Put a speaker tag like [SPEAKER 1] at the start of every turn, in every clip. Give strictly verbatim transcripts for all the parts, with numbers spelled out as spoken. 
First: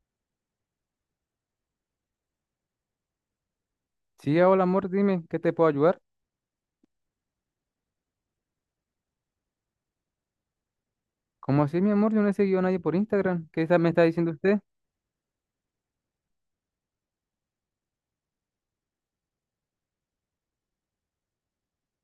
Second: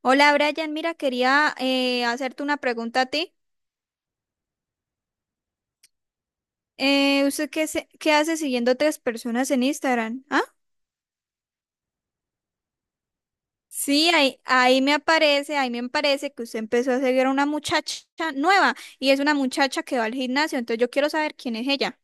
[SPEAKER 1] Hola Brian, mira, quería eh, hacerte una pregunta a ti.
[SPEAKER 2] Sí, hola amor, dime, ¿qué te puedo ayudar?
[SPEAKER 1] Eh, ¿usted qué, se- qué hace siguiendo tres personas en Instagram? ¿Ah?
[SPEAKER 2] ¿Cómo así, mi amor? Yo no he seguido a nadie por Instagram. ¿Qué está- me está
[SPEAKER 1] Sí,
[SPEAKER 2] diciendo
[SPEAKER 1] ahí,
[SPEAKER 2] usted?
[SPEAKER 1] ahí me aparece, ahí me aparece que usted empezó a seguir a una muchacha nueva y es una muchacha que va al gimnasio, entonces yo quiero saber quién es ella.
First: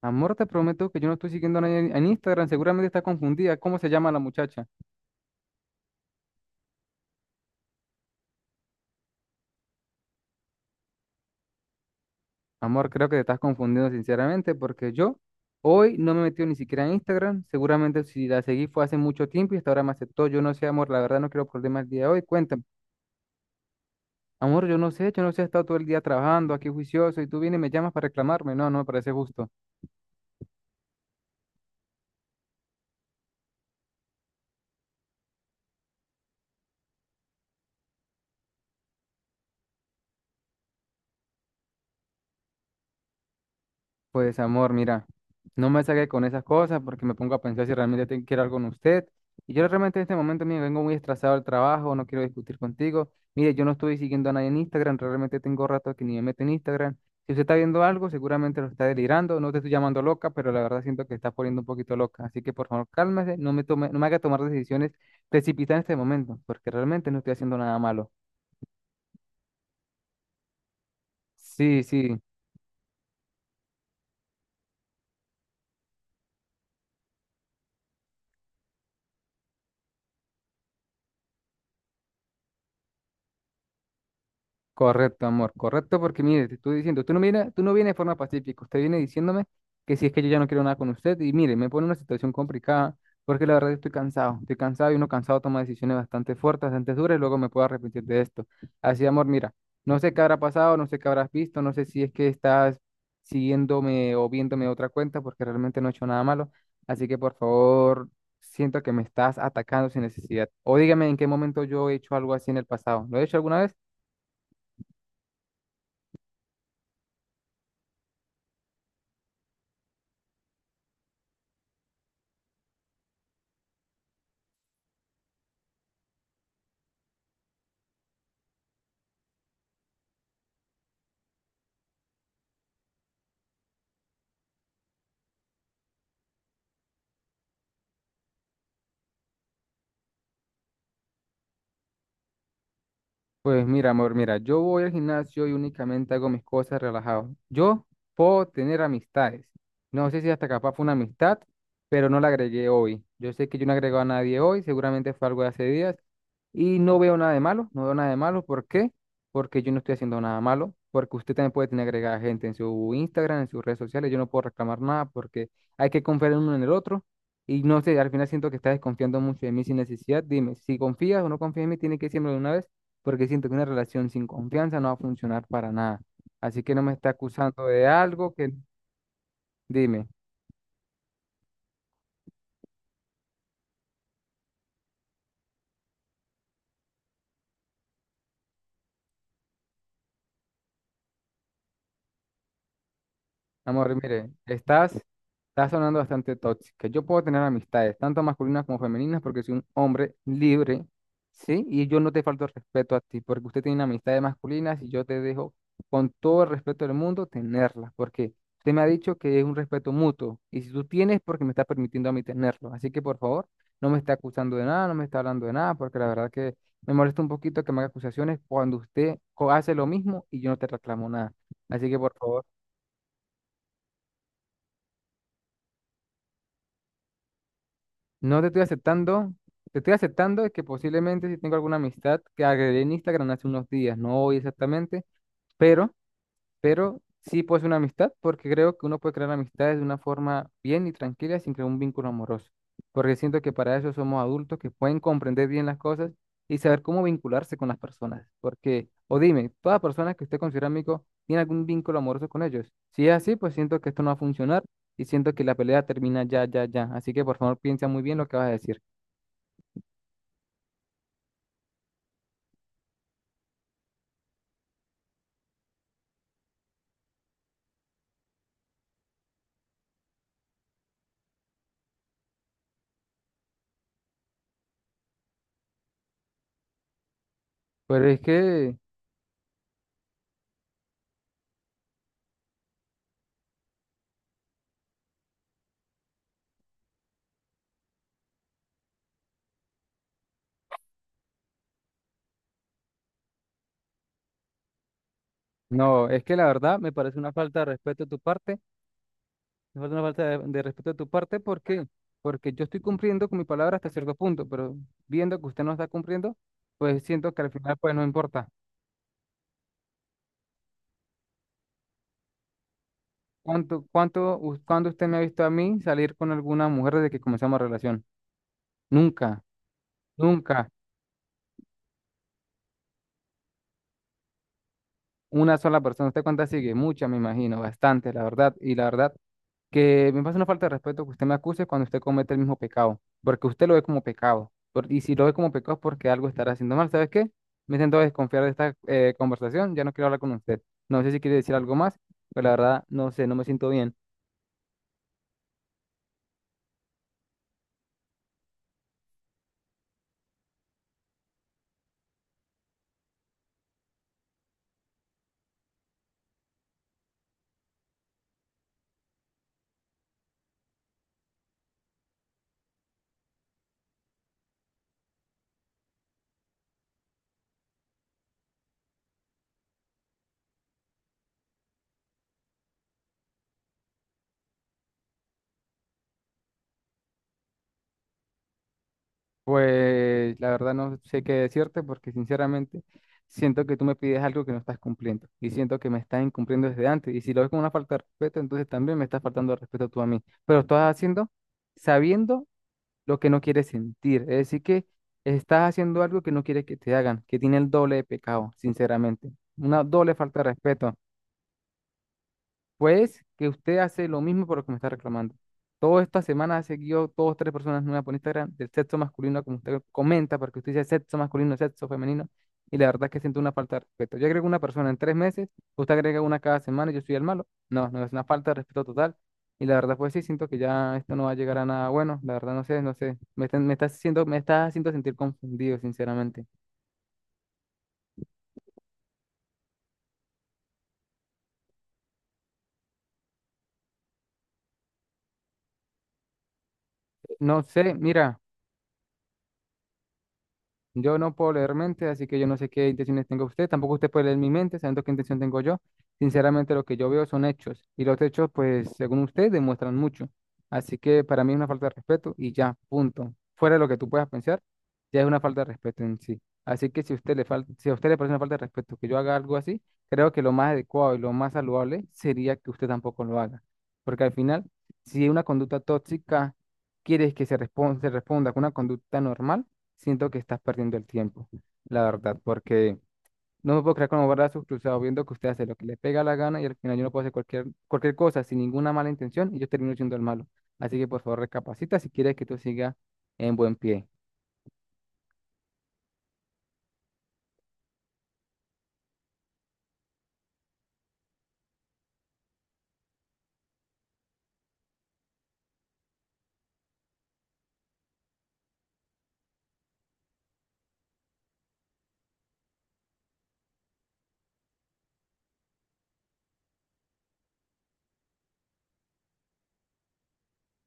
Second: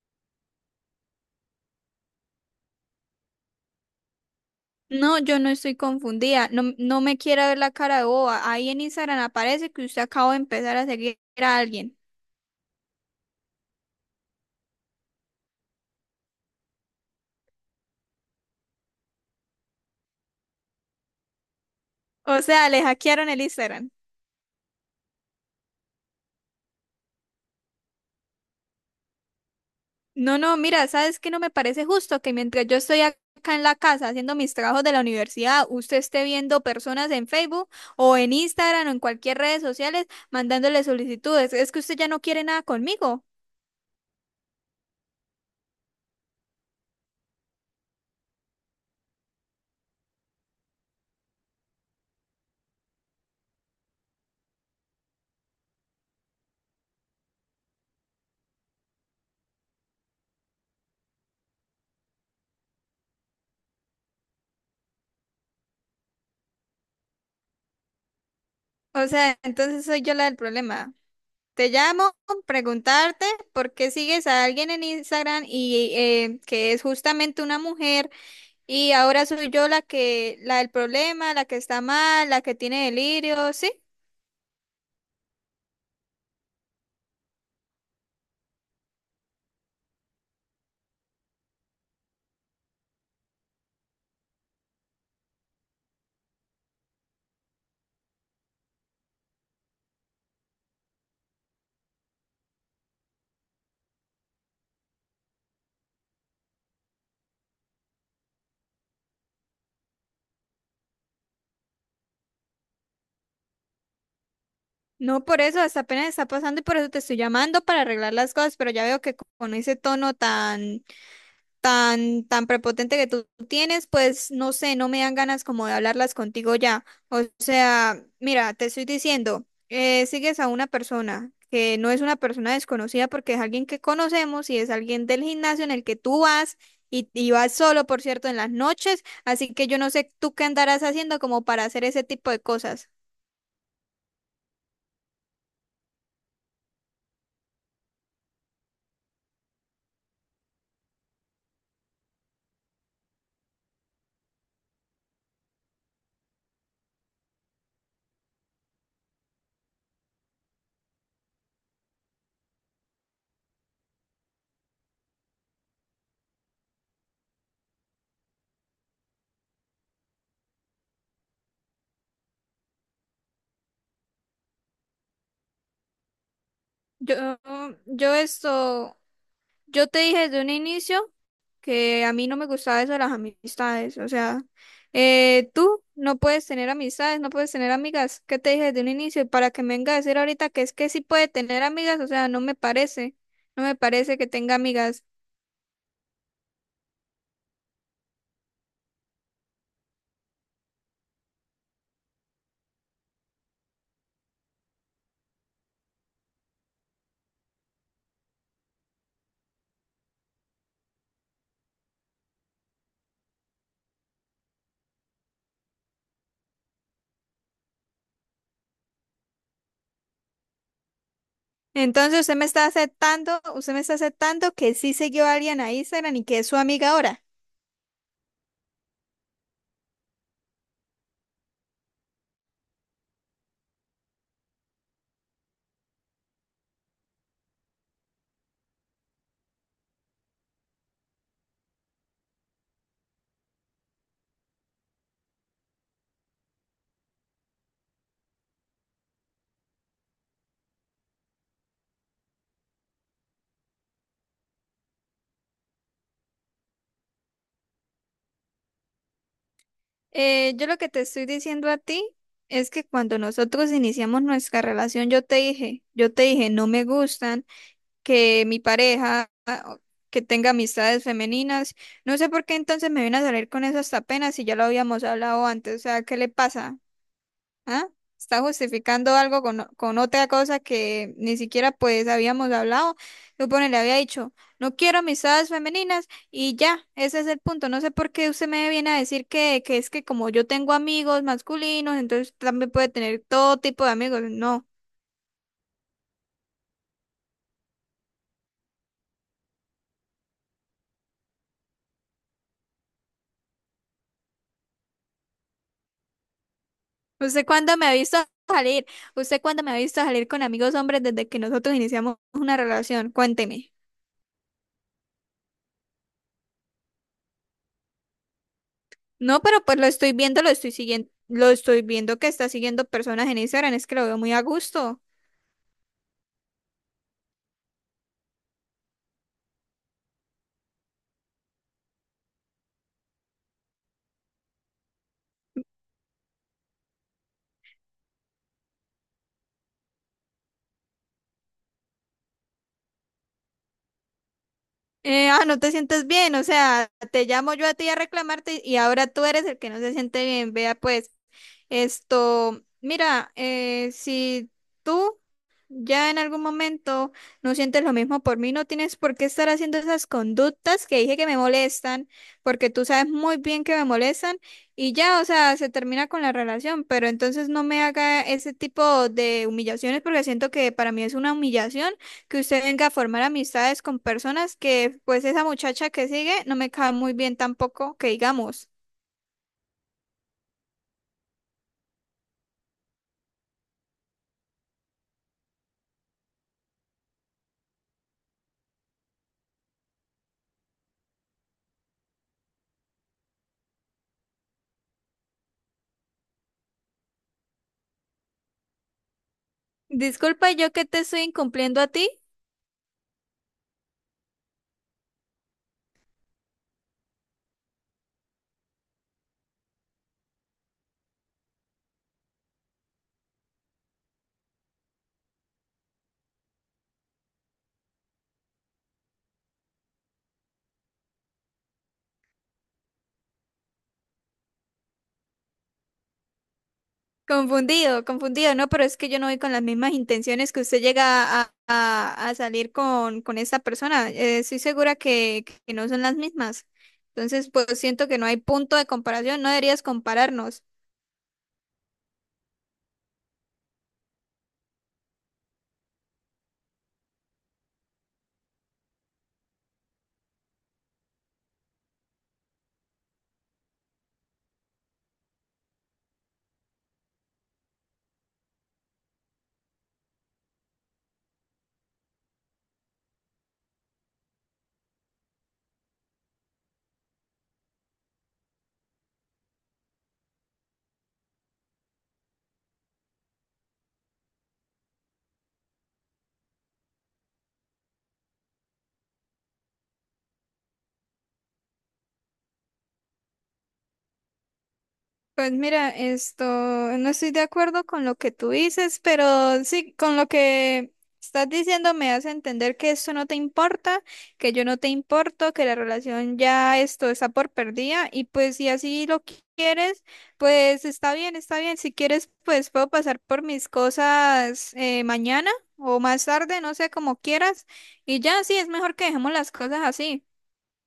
[SPEAKER 2] Amor, te prometo que yo no estoy siguiendo a nadie en en Instagram. Seguramente está confundida. ¿Cómo se llama la muchacha?
[SPEAKER 1] No, yo no estoy confundida, no, no me quiera ver la cara de boba. Ahí en Instagram aparece que usted acaba de empezar a seguir a alguien.
[SPEAKER 2] Amor, creo que te estás confundiendo sinceramente porque yo hoy no me he metido ni siquiera en Instagram. Seguramente si la seguí fue hace mucho tiempo y hasta ahora me aceptó. Yo no sé, amor, la verdad no quiero problemas el día de hoy.
[SPEAKER 1] O
[SPEAKER 2] Cuéntame.
[SPEAKER 1] sea, le hackearon el Instagram.
[SPEAKER 2] Amor, yo no sé, yo no sé, he estado todo el día trabajando aquí juicioso y tú vienes y me llamas para reclamarme. No, no me parece justo.
[SPEAKER 1] No, no, mira, ¿sabes qué? No me parece justo que mientras yo estoy ac- acá en la casa haciendo mis trabajos de la universidad, usted esté viendo personas en Facebook o en Instagram o en cualquier redes sociales mandándole solicitudes. Es que usted ya no quiere nada conmigo.
[SPEAKER 2] Pues amor, mira, no me saque con esas cosas porque me pongo a pensar si realmente te- quiero algo con usted. Y yo realmente en este momento, mire, vengo muy estresado del trabajo, no quiero discutir contigo. Mire, yo no estoy siguiendo a nadie en Instagram, realmente tengo rato que ni me meto en Instagram. Si usted está viendo algo, seguramente lo está delirando. No te estoy llamando loca, pero la verdad siento que está poniendo un poquito loca. Así que por favor, cálmese, no me tome, no me haga tomar decisiones precipitadas en este momento, porque realmente no estoy haciendo nada malo.
[SPEAKER 1] O sea, entonces soy yo la del problema. Te
[SPEAKER 2] Sí,
[SPEAKER 1] llamo,
[SPEAKER 2] sí.
[SPEAKER 1] preguntarte por qué sigues a alguien en Instagram y eh, que es justamente una mujer y ahora soy yo la que, la del problema, la que está mal, la que tiene delirio, ¿sí?
[SPEAKER 2] Correcto, amor, correcto, porque mire, te estoy diciendo, tú no viene, tú no vienes de forma pacífica, usted viene diciéndome que si es que yo ya no quiero nada con usted, y mire, me pone en una situación complicada, porque la verdad estoy cansado, estoy cansado y uno cansado toma decisiones bastante fuertes, bastante duras, y luego me puedo arrepentir de esto. Así, amor, mira, no sé qué habrá pasado, no sé qué habrás visto, no sé si es que estás siguiéndome o viéndome otra cuenta, porque realmente no he hecho nada malo, así que por favor, siento que me estás atacando sin necesidad, o dígame en qué momento yo he hecho algo así en el pasado, ¿lo he hecho alguna vez?
[SPEAKER 1] No, por eso, hasta apenas está pasando y por eso te estoy llamando para arreglar las cosas, pero ya veo que co- con ese tono tan, tan, tan prepotente que tú tienes, pues no sé, no me dan ganas como de hablarlas contigo ya. O sea, mira, te estoy diciendo, eh, sigues a una persona que no es una persona desconocida porque es alguien que conocemos y es alguien del gimnasio en el que tú vas y, y vas solo, por cierto, en las noches, así que yo no sé tú qué andarás haciendo como para hacer ese tipo de cosas.
[SPEAKER 2] Pues mira, amor, mira, yo voy al gimnasio y únicamente hago mis cosas relajado. Yo puedo tener amistades. No sé si hasta capaz fue una amistad, pero no la agregué hoy. Yo sé que yo no agrego a nadie hoy, seguramente fue algo de hace días y no veo nada de malo, no veo nada de malo. ¿Por qué? Porque yo no estoy haciendo nada malo, porque usted también puede tener agregada gente en su Instagram, en sus redes sociales. Yo no puedo reclamar nada porque hay que confiar en uno en el otro. Y no sé, al final siento que está desconfiando mucho de mí sin necesidad. Dime, si confías o no confías en mí, tiene que decirme de una vez, porque siento que una relación sin confianza no va a funcionar para nada. Así que no me está
[SPEAKER 1] Yo,
[SPEAKER 2] acusando de
[SPEAKER 1] yo
[SPEAKER 2] algo que,
[SPEAKER 1] esto... Yo te
[SPEAKER 2] dime.
[SPEAKER 1] dije desde un inicio que a mí no me gustaba eso de las amistades. O sea, eh, tú no puedes tener amistades, no puedes tener amigas. ¿Qué te dije desde un inicio? Y para que me venga a decir ahorita que es que sí puede tener amigas, o sea, no me parece. No me
[SPEAKER 2] Amor,
[SPEAKER 1] parece que
[SPEAKER 2] mire,
[SPEAKER 1] tenga
[SPEAKER 2] estás,
[SPEAKER 1] amigas.
[SPEAKER 2] estás sonando bastante tóxica. Yo puedo tener amistades, tanto masculinas como femeninas, porque soy un hombre libre, ¿sí? Y yo no te falto el respeto a ti, porque usted tiene amistades masculinas y yo te dejo, con todo el respeto del mundo, tenerlas, porque usted me ha dicho que es un respeto mutuo, y si tú tienes, porque me estás permitiendo a mí tenerlo. Así que, por favor, no me está acusando de nada, no me está hablando de nada, porque la verdad que me molesta un poquito que me haga acusaciones cuando usted co- hace lo mismo y yo no te reclamo nada. Así que, por
[SPEAKER 1] Entonces usted
[SPEAKER 2] favor.
[SPEAKER 1] me está aceptando, usted me está aceptando que sí siguió a alguien a Instagram y que es su amiga ahora.
[SPEAKER 2] No te estoy aceptando. Te estoy aceptando de que posiblemente si tengo alguna amistad que agregué en Instagram hace unos días, no hoy exactamente, pero, pero sí puede ser una amistad porque creo que uno puede crear amistades de una forma bien y tranquila sin crear un vínculo amoroso. Porque siento que para eso somos adultos que pueden comprender bien las cosas y saber cómo vincularse con las personas. Porque, o dime, toda persona que usted considera amigo tiene algún vínculo amoroso con ellos. Si es así, pues siento que esto no va a funcionar y siento que la pelea termina ya, ya, ya. Así que por favor piensa muy bien lo que vas a decir.
[SPEAKER 1] Eh, yo lo que te estoy diciendo a ti es que cuando nosotros iniciamos nuestra relación, yo te dije, yo te dije, no me gustan que mi pareja ah, que tenga amistades femeninas. No sé por qué entonces me viene a salir con eso hasta apenas si ya lo habíamos hablado antes. O sea, ¿qué le pasa? ¿Ah?
[SPEAKER 2] Pero es
[SPEAKER 1] Está
[SPEAKER 2] que,
[SPEAKER 1] justificando algo con, con otra cosa que ni siquiera pues habíamos hablado. Supone, le había dicho, no quiero amistades femeninas y ya, ese es el punto. No sé por qué usted me viene a decir que, que es que como yo tengo amigos masculinos, entonces también puede tener todo tipo de amigos. No.
[SPEAKER 2] no, es que la verdad me parece una falta de respeto de tu parte, me falta una falta de, de respeto de tu parte, ¿por qué? Porque yo estoy cumpliendo con mi palabra hasta cierto punto, pero viendo que usted no está cumpliendo, pues siento que
[SPEAKER 1] ¿Usted
[SPEAKER 2] al final
[SPEAKER 1] cuándo me ha
[SPEAKER 2] pues no
[SPEAKER 1] visto
[SPEAKER 2] importa.
[SPEAKER 1] salir? ¿Usted cuándo me ha visto salir con amigos hombres desde que nosotros iniciamos una relación? Cuénteme.
[SPEAKER 2] ¿Cuánto, cuánto, us- cuándo usted me ha visto a mí salir con alguna mujer desde que comenzamos relación?
[SPEAKER 1] No,
[SPEAKER 2] Nunca,
[SPEAKER 1] pero pues lo estoy viendo, lo
[SPEAKER 2] nunca,
[SPEAKER 1] estoy siguiendo, lo estoy viendo que está siguiendo personas en Instagram, es que lo veo muy a gusto.
[SPEAKER 2] una sola persona. ¿Usted cuántas sigue? Muchas, me imagino, bastante, la verdad. Y la verdad, que me parece una falta de respeto que usted me acuse cuando usted comete el mismo pecado, porque usted lo ve como pecado, por- y si lo ve como pecado es porque algo estará haciendo mal, ¿sabes qué? Me siento a desconfiar de esta eh, conversación, ya no quiero hablar con usted. No sé si quiere decir algo más, pero la verdad no sé, no me siento bien.
[SPEAKER 1] Eh, ah, no te sientes bien, o sea, te llamo yo a ti a reclamarte y ahora tú eres el que no se siente bien. Vea pues, esto, mira, eh, si tú ya en algún momento no sientes lo mismo por mí, no tienes por qué estar haciendo esas conductas que dije que me molestan, porque tú sabes muy bien que me molestan y ya, o sea, se termina con la relación, pero entonces no me haga ese tipo de humillaciones porque siento que para mí es una humillación que usted venga a formar amistades con personas que pues esa muchacha que sigue no me cae muy bien tampoco, que digamos.
[SPEAKER 2] Pues la verdad no sé qué decirte porque sinceramente siento que tú me pides algo que no estás cumpliendo y siento que me estás incumpliendo desde antes y si lo ves como una falta de respeto, entonces también me estás faltando de respeto tú a mí, pero lo estás haciendo sabiendo lo que no quieres sentir. Es decir, que estás haciendo algo que no quieres que te hagan, que tiene el doble de pecado, sinceramente. Una doble falta de
[SPEAKER 1] Disculpa, yo que
[SPEAKER 2] respeto.
[SPEAKER 1] te estoy incumpliendo a ti.
[SPEAKER 2] Pues que usted hace lo mismo por lo que me está reclamando. Toda esta semana ha seguido dos, tres personas nuevas por Instagram del sexo masculino, como usted comenta, porque usted dice sexo masculino, sexo femenino, y la verdad es que siento una falta de respeto. Yo agrego una persona en tres meses, usted agrega una cada semana y yo soy el malo. No, no, es una falta de respeto total. Y la verdad, pues sí, siento que ya esto no va a llegar a nada bueno. La verdad, no sé, no sé. Me está, me está haciendo, me está haciendo sentir confundido, sinceramente.
[SPEAKER 1] Confundido, confundido, no, pero es que yo no voy con las mismas intenciones que usted llega a, a- a salir con, con esta persona. Eh, estoy segura que, que no son las mismas. Entonces,
[SPEAKER 2] No
[SPEAKER 1] pues
[SPEAKER 2] sé,
[SPEAKER 1] siento que no
[SPEAKER 2] mira.
[SPEAKER 1] hay punto de comparación, no deberías compararnos.
[SPEAKER 2] Yo no puedo leer mente, así que yo no sé qué intenciones tenga usted. Tampoco usted puede leer mi mente, sabiendo qué intención tengo yo. Sinceramente, lo que yo veo son hechos. Y los hechos, pues, según usted, demuestran mucho. Así que para mí es una falta de respeto y ya, punto. Fuera de lo que tú puedas pensar, ya es una falta de respeto en sí. Así que si usted le falta, si a usted le parece una falta de respeto que yo haga algo así, creo que lo más adecuado y lo más saludable sería que usted tampoco lo haga. Porque al final, si una conducta tóxica quieres que se respon- se responda con una conducta normal, siento que estás perdiendo el tiempo, la verdad, porque no me puedo creer con los brazos cruzados viendo que usted hace lo que le pega la gana y al final yo no puedo hacer cualquier, cualquier cosa sin ninguna mala intención y yo termino siendo el malo. Así que por favor recapacita si quieres que tú sigas en buen pie.
[SPEAKER 1] Pues mira, esto, no estoy de acuerdo con lo que tú dices, pero sí, con lo que estás diciendo me hace entender que eso no te importa, que yo no te importo, que la relación ya esto está por perdida y pues si así lo qui- quieres, pues está bien, está bien. Si quieres, pues puedo pasar por mis cosas eh, mañana o más tarde, no sé, como quieras. Y ya, sí, es mejor que dejemos las cosas así.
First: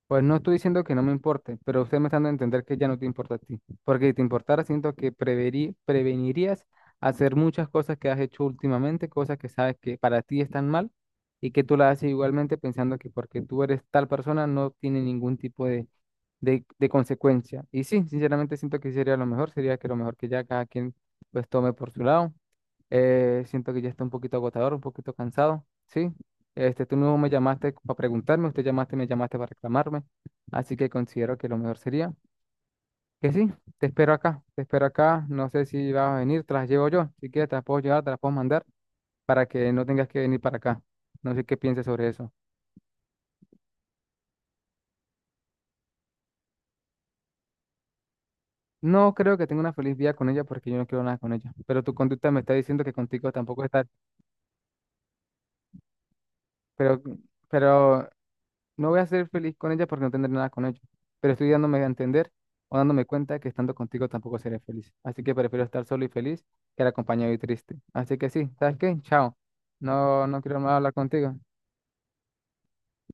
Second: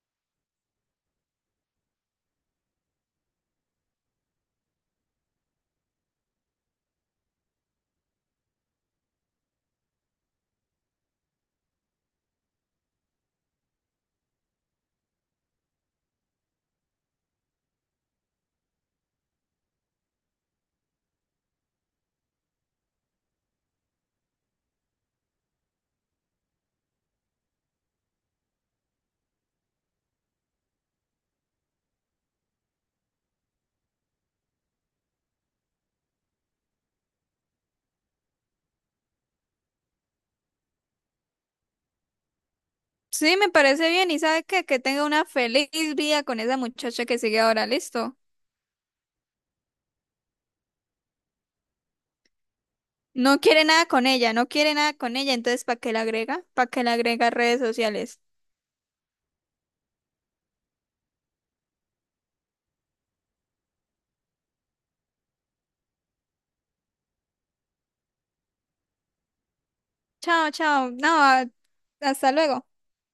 [SPEAKER 2] Pues no estoy diciendo que no me importe, pero usted me está dando a entender que ya no te importa a ti, porque si te importara siento que preverí- prevenirías hacer muchas cosas que has hecho últimamente, cosas que sabes que para ti están mal y que tú las haces igualmente pensando que porque tú eres tal persona no tiene ningún tipo de de, de consecuencia. Y sí, sinceramente siento que sería lo mejor, sería que lo mejor que ya cada quien pues tome por su lado. Eh, siento que ya está un poquito agotador, un poquito cansado, ¿sí? Este, tú no me llamaste para preguntarme, usted llamaste, me llamaste para reclamarme, así que considero que lo mejor sería que sí, te espero acá, te espero acá, no sé si vas a venir, te las llevo yo, si quieres te las puedo llevar, te las puedo mandar para que no tengas que venir para acá. No sé qué pienses sobre eso.
[SPEAKER 1] Sí, me parece bien. ¿Y sabe qué? Que tenga una feliz vida con esa muchacha que sigue ahora, listo.
[SPEAKER 2] No creo que tenga una feliz vida con ella porque yo no quiero nada con ella. Pero tu conducta me está diciendo que contigo
[SPEAKER 1] No
[SPEAKER 2] tampoco
[SPEAKER 1] quiere
[SPEAKER 2] está.
[SPEAKER 1] nada con ella, no quiere nada con ella, entonces ¿para qué la agrega? ¿Para qué la
[SPEAKER 2] Pero,
[SPEAKER 1] agrega a redes
[SPEAKER 2] pero
[SPEAKER 1] sociales?
[SPEAKER 2] no voy a ser feliz con ella porque no tendré nada con ella. Pero estoy dándome a entender o dándome cuenta que estando contigo tampoco seré feliz. Así que prefiero estar solo y feliz que acompañado y triste. Así que sí, ¿sabes qué? Chao. No, no
[SPEAKER 1] Chao,
[SPEAKER 2] quiero más
[SPEAKER 1] chao.
[SPEAKER 2] hablar
[SPEAKER 1] No,
[SPEAKER 2] contigo.
[SPEAKER 1] a- hasta luego.